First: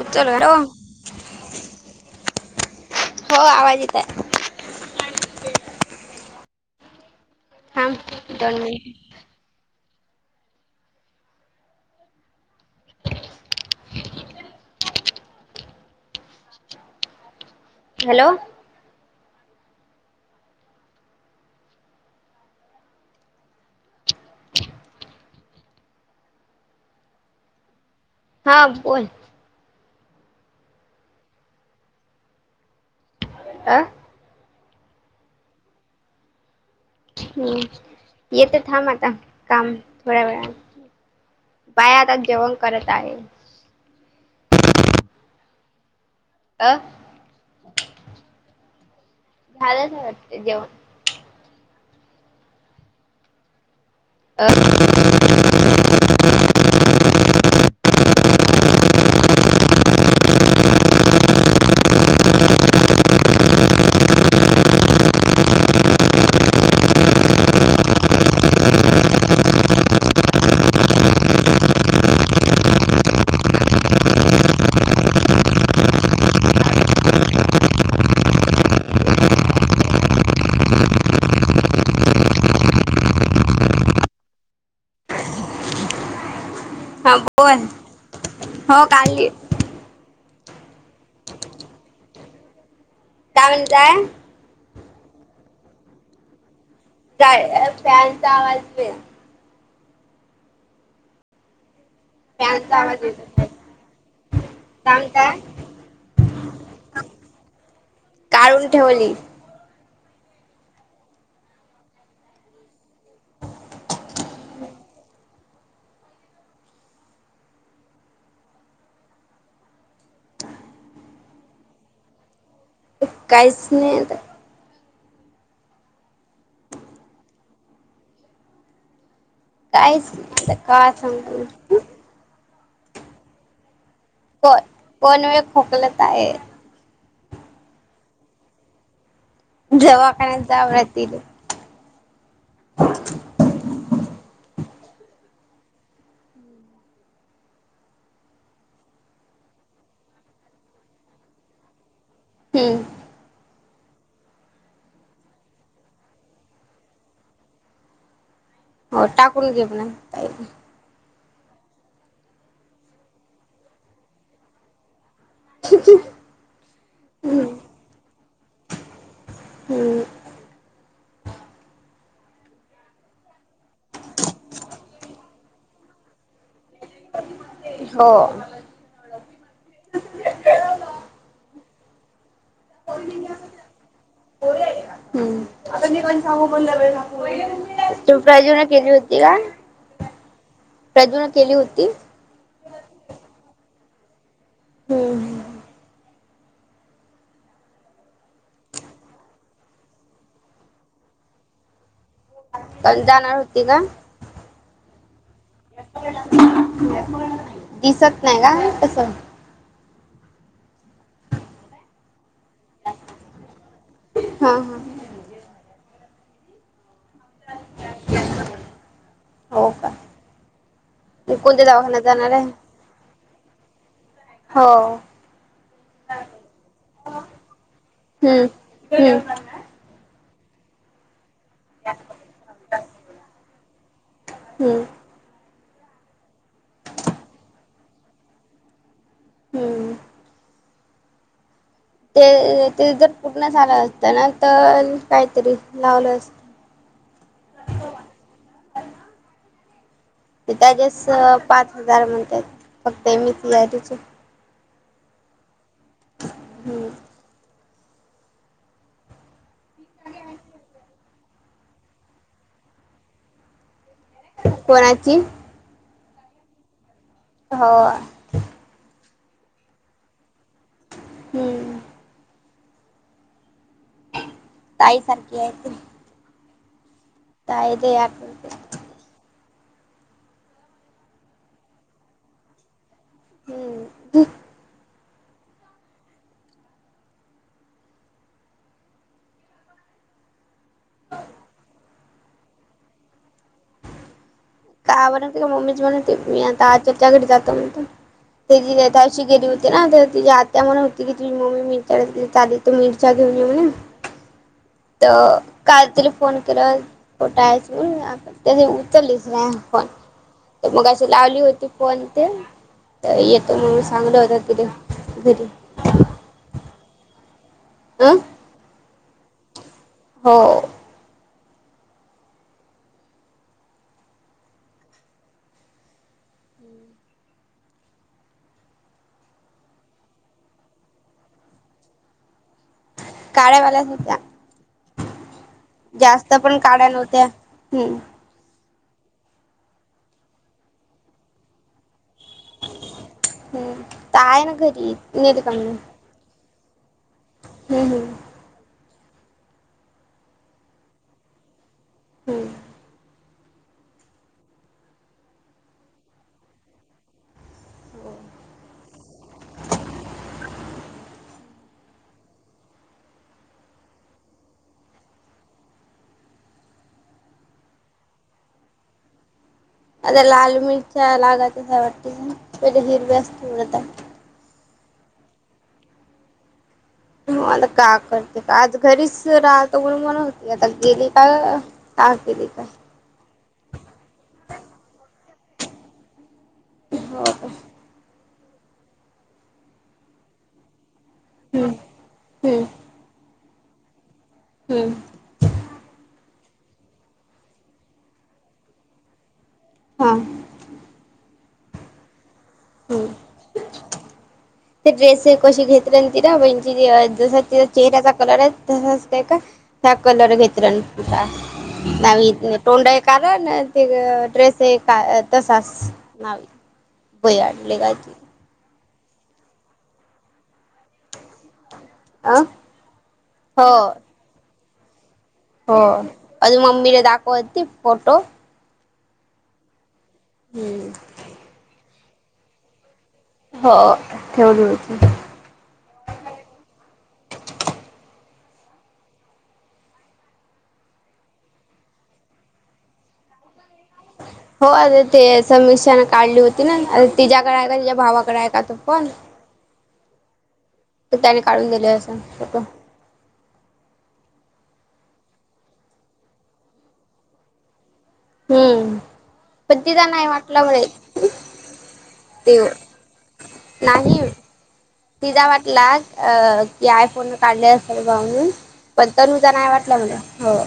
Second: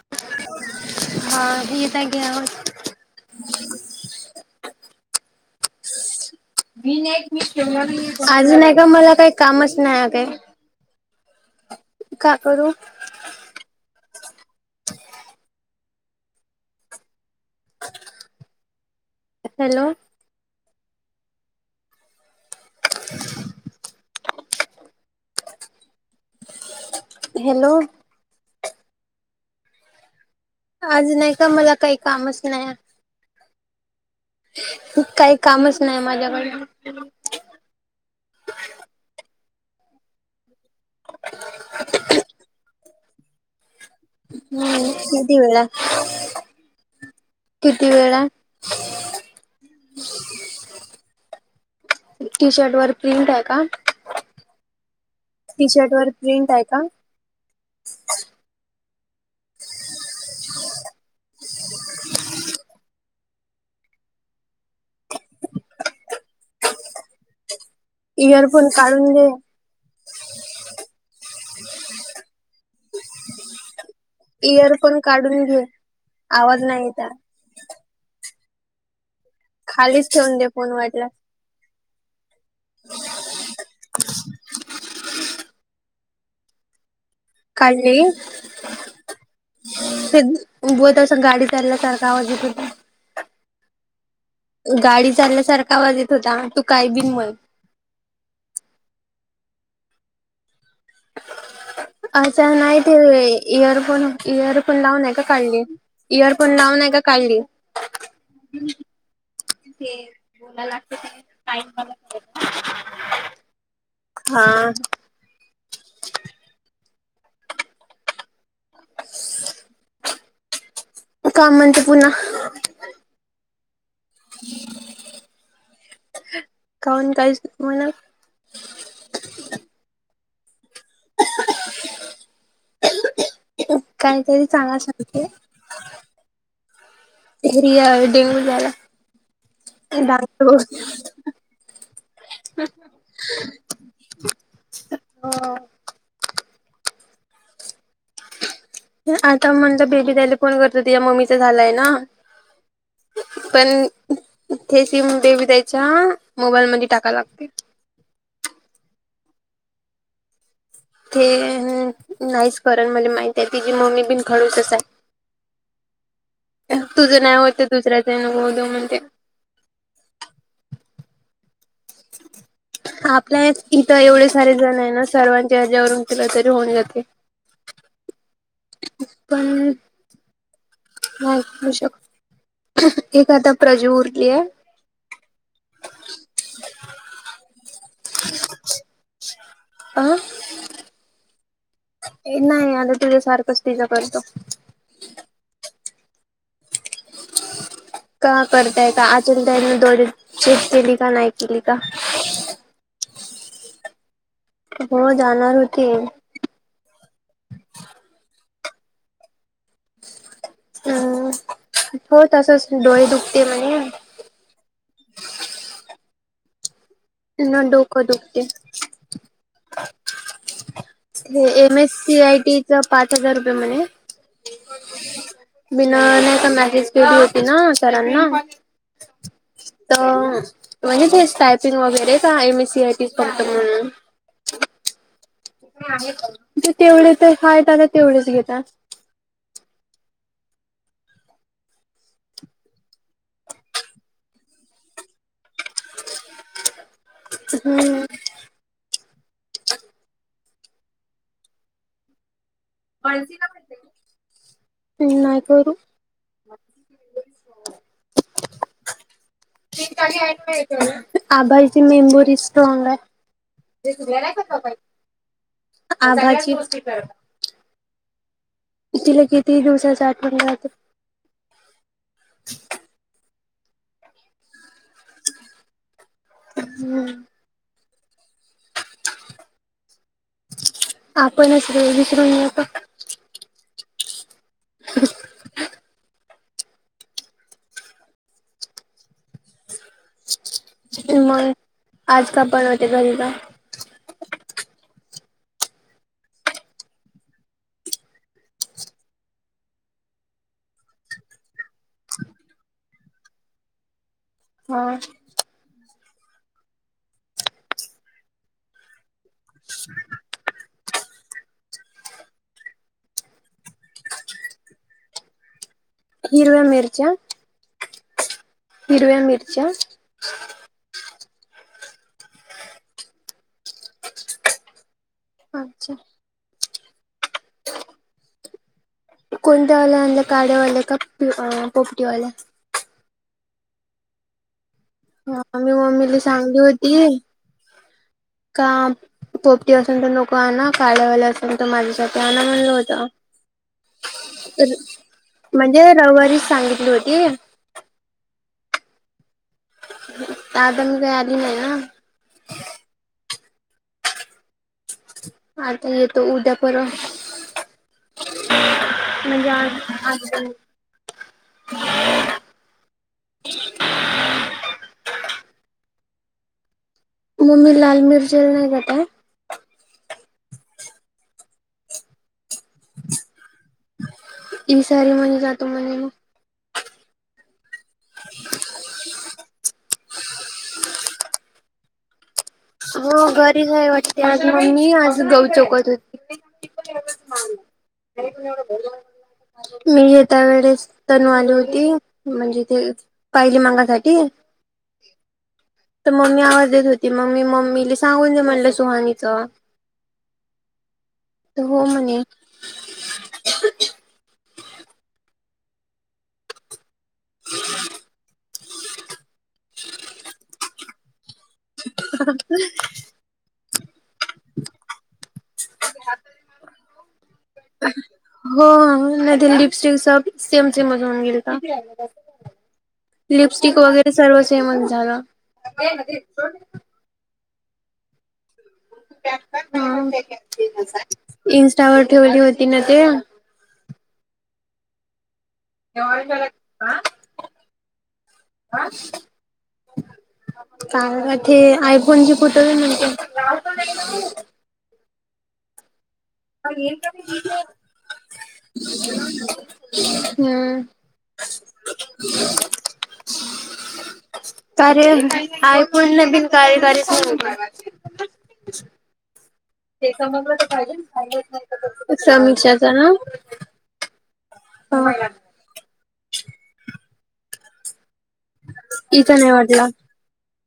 उतरलो हा येत आहे की आवाज. हो आवाज येत आहे. मी थांब नाही दोन अजून आहे का मिनिट मला काय? कामच नाही काय का करू? हॅलो हॅलो हॅलो हा बोल आज नाही काही मला कामच नाय. आ काही कामच नाही माझ्याकड. हम्म येत थांब आता काम थोड्या वेळान. बाय आता जेवण करत आहे. हम्म तुमी जेवला अ किती वेळा? झालाच नाय वाटत जेवण. टी शर्ट वर प्रिंट आहे का? अ टी शर्ट वर प्रिंट आहे का? इयरफोन काढून घे. इयरफोन काढून घे आवाज नाही येतेय. खालीच ठेवून दे फोन वाटला. हा बोल काढली हो काढली [unintelligible] गाडी चालया सारखं आवाज येत होता. काय गाडी चाल्यासारखा आवाज येत होता टू [unintelligible] फॅनचा आवाज [unintelligible] अच्छा फॅनचा नाही ते आवाज येतोय इयरफोन इयरफोन काय लावून नाही का म्हणताय काढले? इयरफोन लाऊन नाही का काढले? काढून ठेवली. ते बोलायला लागत ते टाईम मला हा. काय म्हणते पुन्हा काहीच नाही आता. काऊन कायच म्हणा. काहीच नाही आता काय सांगु? कायतरी कोण सांगा कोण वेळ खोकलत आहे [unintelligible] डेंग्यू झाला दवाखान्यात जावं लागतील [unintelligible] हो. आता म्हणलं बेबी ताई फोन करते तिज्या मम्मीचा झालाय ना. हम्म. पण तेे सिम बेबी ताई च्या मोबाईल मध्ये टाकाय लागतंय. हो टाकून घे म्हण ताईले. ते नाहीच करण मले माहित आहे तिची मम्मी बीण खडुस च हाय. [unintelligible] तुझं नाही होतये दुसऱ्याच मग होऊदे म्हणते. हम. [unintelligible] आपल्या इथं एवढे सारे जण आहे ना सर्वांच्या हेज्यावरून तिला तरी होऊन जाते. हो. पण नाही म्हणू शकत एक आता प्रजी उरलीय. ते प्राजून केली होती का? अं प्राजू न केली होती. नाही आता तिझ सारखंच तिझं करतो. हम. [inaudible] का करताय का अजुन ताईने दोरी चेज केली का नाही केली का? पण जाणार होती ना. हो जाणार होती. दिसत नाही का तसं. हम हो तसच डोळे दुखते म्हणे. हा. मग डोकं दुखते. हो का. हे कोणत्या एम एस दवाखान्यात सी जाणार आहे आयटी चं पाच हजार रुपये म्हणे. हो. बिना नाहीचा मेसेज पाहिजी होते ना सरांना. हम्म हम्म तर म्हणजे तेच टायपिंग वगैरे का M S C I T करत म्हणून. हम्म. ते तेवढे तर हाय त्याला तेवढेच घेतात. हम्. ते ते जर पूर्ण झालं असत ना तर काहीतरी लावलं असत. हम्म. ते त्याच्यास पाच हजार म्हणतात फक्त M S C I T चे. हं नाय करू. हम्म. आबांची मेमबोरी स्ट्रॉग आहे. ते तुला. कोणाची. आभाचीच. होय. तिला कितीहि दिवसाच आठवण राहते. हम्म. ताईसारखी आहे तिनं. हम्म. काय देवाक. आपणच विसरून हे जातो. हम्म. इमोय, आज का पण होते? घरी जा. का, बनवते का? मम्मीच बनवते. मी आता आजीच्या घरी जातो म्हणतो. ते जी दिवशी गेली होती ना, तर तिझी आत्या म्हणा होती की, तुझी मम्मी मी चाली. तर, मिरच्या घेऊ ये म्हणे. [inaudible] तर काल तिला फोन केला, कुठंयस? म्हणून, तर तिने उचलीच नाही. फोन पण तर मग अशी लावली होती, फोन ते. तर येतो मग. मी सांगितलं होतं, तिथ घरी. हिरव्या मिरच्या अं. हिरव्या मिरच्या हो. अच्छा. कोणत्या वाल्या आणल्या? काळ्या वाल्या का पोपटी वाल्या? काळ्या वाल्या होत्या हा मी मम्मीला जास्त, पण सांगली काळ्या होती नव्हत्या. हम्. का, पोपटी असेल तर नको आणा. काळ्या वाल्या असतील तर माझ्यासाठी यांना म्हणल होतं, हम्म तर आहे ना घरी नेली का म्हणजे रविवारी सांगितलं होतं. येऊया. हम्-हम. तादन गई, आली नाही ना? हम्म आता येतो उद्या-परवा. म्हणजे आज-आज. मम्मी लाल मिरची नाही जातयं. आता लाल मिरच्या लागत वाटते बरं, हिरव्याचं तोडत आहे. [unintelligible] मला का कळते का, आज घरीच राहतो म्हणून म्हणत होते. मी आता गेली का? तास गेली का? हो, घरीच आहे वाटते. आज ममी आज गऊ चोखे धुते. हो. मी त्या वेळेस. तनू आली हम्म होती, म्हणजे हम्म तेचं कायली मागासाठी. हम्म. तर मम्मी आवाज देत होती मग मी मम्मीले सांगून दे म्हणलं सुहानीच हा त हो म्हणली. हम्म ते ड्रेस ये कशी घेतले तिरा [unintelligible] जसा तिच्या चेहऱ्याचा कलर हाय. तसाच हाय का त्या कलर घेतरन [unintelligible] तोंडा हाय कारन ते ड्रेस हे का अ तसाच ना [unintelligible] काय हो नाय तर लिपस्टिक स सेम सेमज होऊन गेलतं. अ हो लिपस्टिक वगैरे सर्व सेमच झालं. हो आधी मम्मीला दाखवती फोटो इंस्टावर ठेवली होती ना ते हो ठेवली होती. [unintelligible] [inaudible] कारन ते आयफोनची फोटो ते हो अरे ते समीशान काढली होती ना अरे तिज्याकडे हाय का तिच्या भावाकडे हाय का तो फोन. हम्म. तर त्याने काढून दिले असं फोटो. चालेल आयफोन ने बिन कार्यकारी. [unintelligible] हम्म. पण तिला ते नाय समजलं वाटलं तर व्हंय पाहिजे तेव समीक्षाचा ना नाही. तिझा वाटला अ की आय फोनवर काढले असेल म्हूनन पण इथं तनुजा नाही वाटला वाटल मला हॉग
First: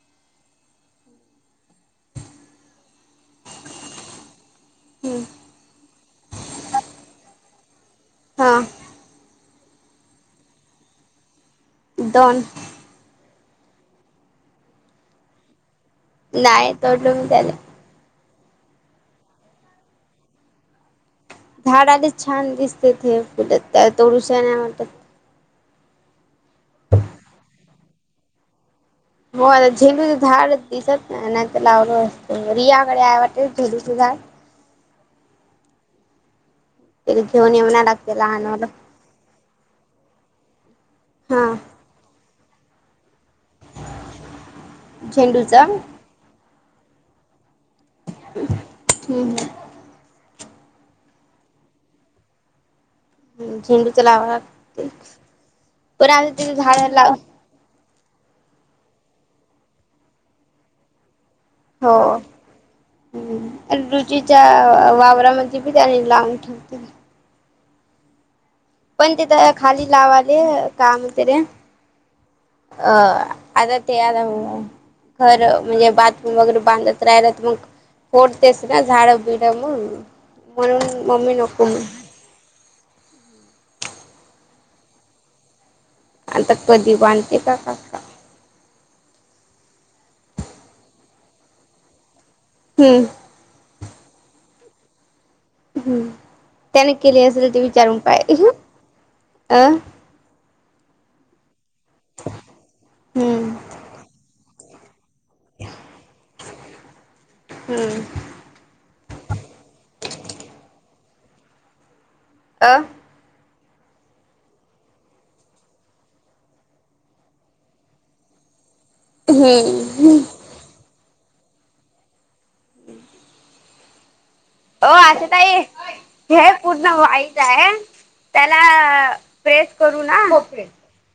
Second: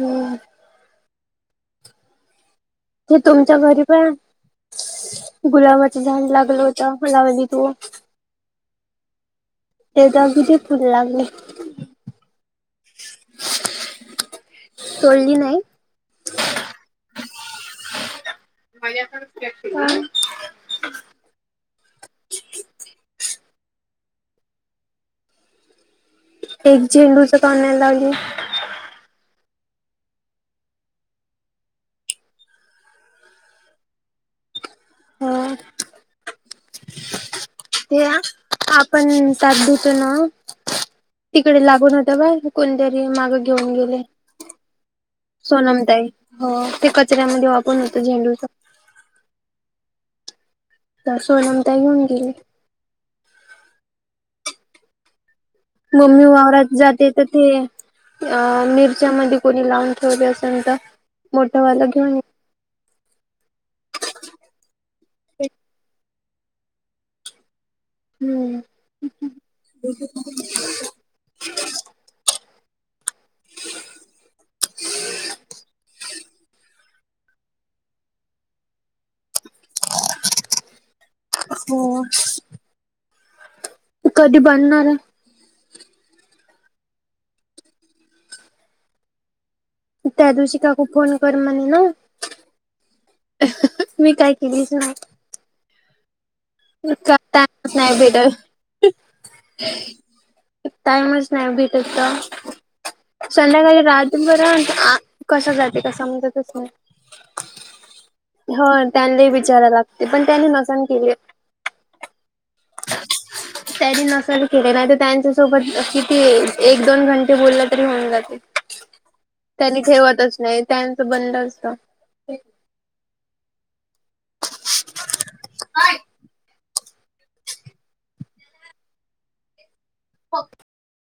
हम्म. ते तुमच्या घरी पण गुलाबाचं झाड लागलं होत हलावली तू हा. ते दगुचीच फुल लागले. दोन. तोडली नाई. नाही तोडलो मी त्याला माझ्याकडे दिल्यात तेनी, काय? झाडालेच छान दिसतेत हे फुलं त्याला तोडूस नाही वाटत. एक झेंडूचं का‌हून नाई लावली. हो आता झेंडूचं झाड दिसत नाय तर लावलं असतो रियाकडे आहे वाटतं झेंडूच झाड ह घेवून य. ते आ आपण ताट धूतो ना हा तिकडे लागून होतं बाई कोणतरी मागं घेऊन गेले झेंडूचा सोनम ताई हो ते कचऱ्यामध्ये वापर होतं झेंडूच. हम्म हम्म. तर सोनम ताई घेऊन गेली. हम्म झेंडूच लावा लाग ते मम्मी वावरात जाते तर ते अ मिरच्यामध्ये कोणी लावून ठेवल असेन तर मोठं वाला हो घेऊन येते. तर रुचीच्या वावरामध्ये बी त्यानी लावून ठेव [unintelligible] [inaudible] हम्म. पण तिथं खाली लावाले, काम हुते रे. अ -आता ते आल्या मूळ घर म्हणजे बाथरूम वगैरे बांधत राहिला तर मग फोडतेच ना झाडं बीडगम म्हणून मम्मी नको [inaudible] तू कधी बांधणार आय? आता कधी बांधते काका त्या दिवशी काकू फोन कर म्हनी ना. हम्म. मी काय केलीच नाय. हम्म, त्यानी का केली असेल ते टाइमच नाही विचारून पाय. भेटत अ टाईमच नाय भेटत ग, हम्म संध्याकाळी रात भर आ कसं जाते काय समजंतच नाय. हम्म. हो त्यांनले ही विचाराय लागते, पण त्यांनी नसणं केली. अं? [inaudible] त्यांनी नसल केले नाय तर त्यांच्यासोबत किती एक दोन घंटे बोलले तरी होऊन जाते. त्यांनी हम्म ठेवतच नाय त्यांचं बंद असतं. [inaudible] वो आशाताई हे पूर्ण व्हायचाय त्याला प्रेस करू ना?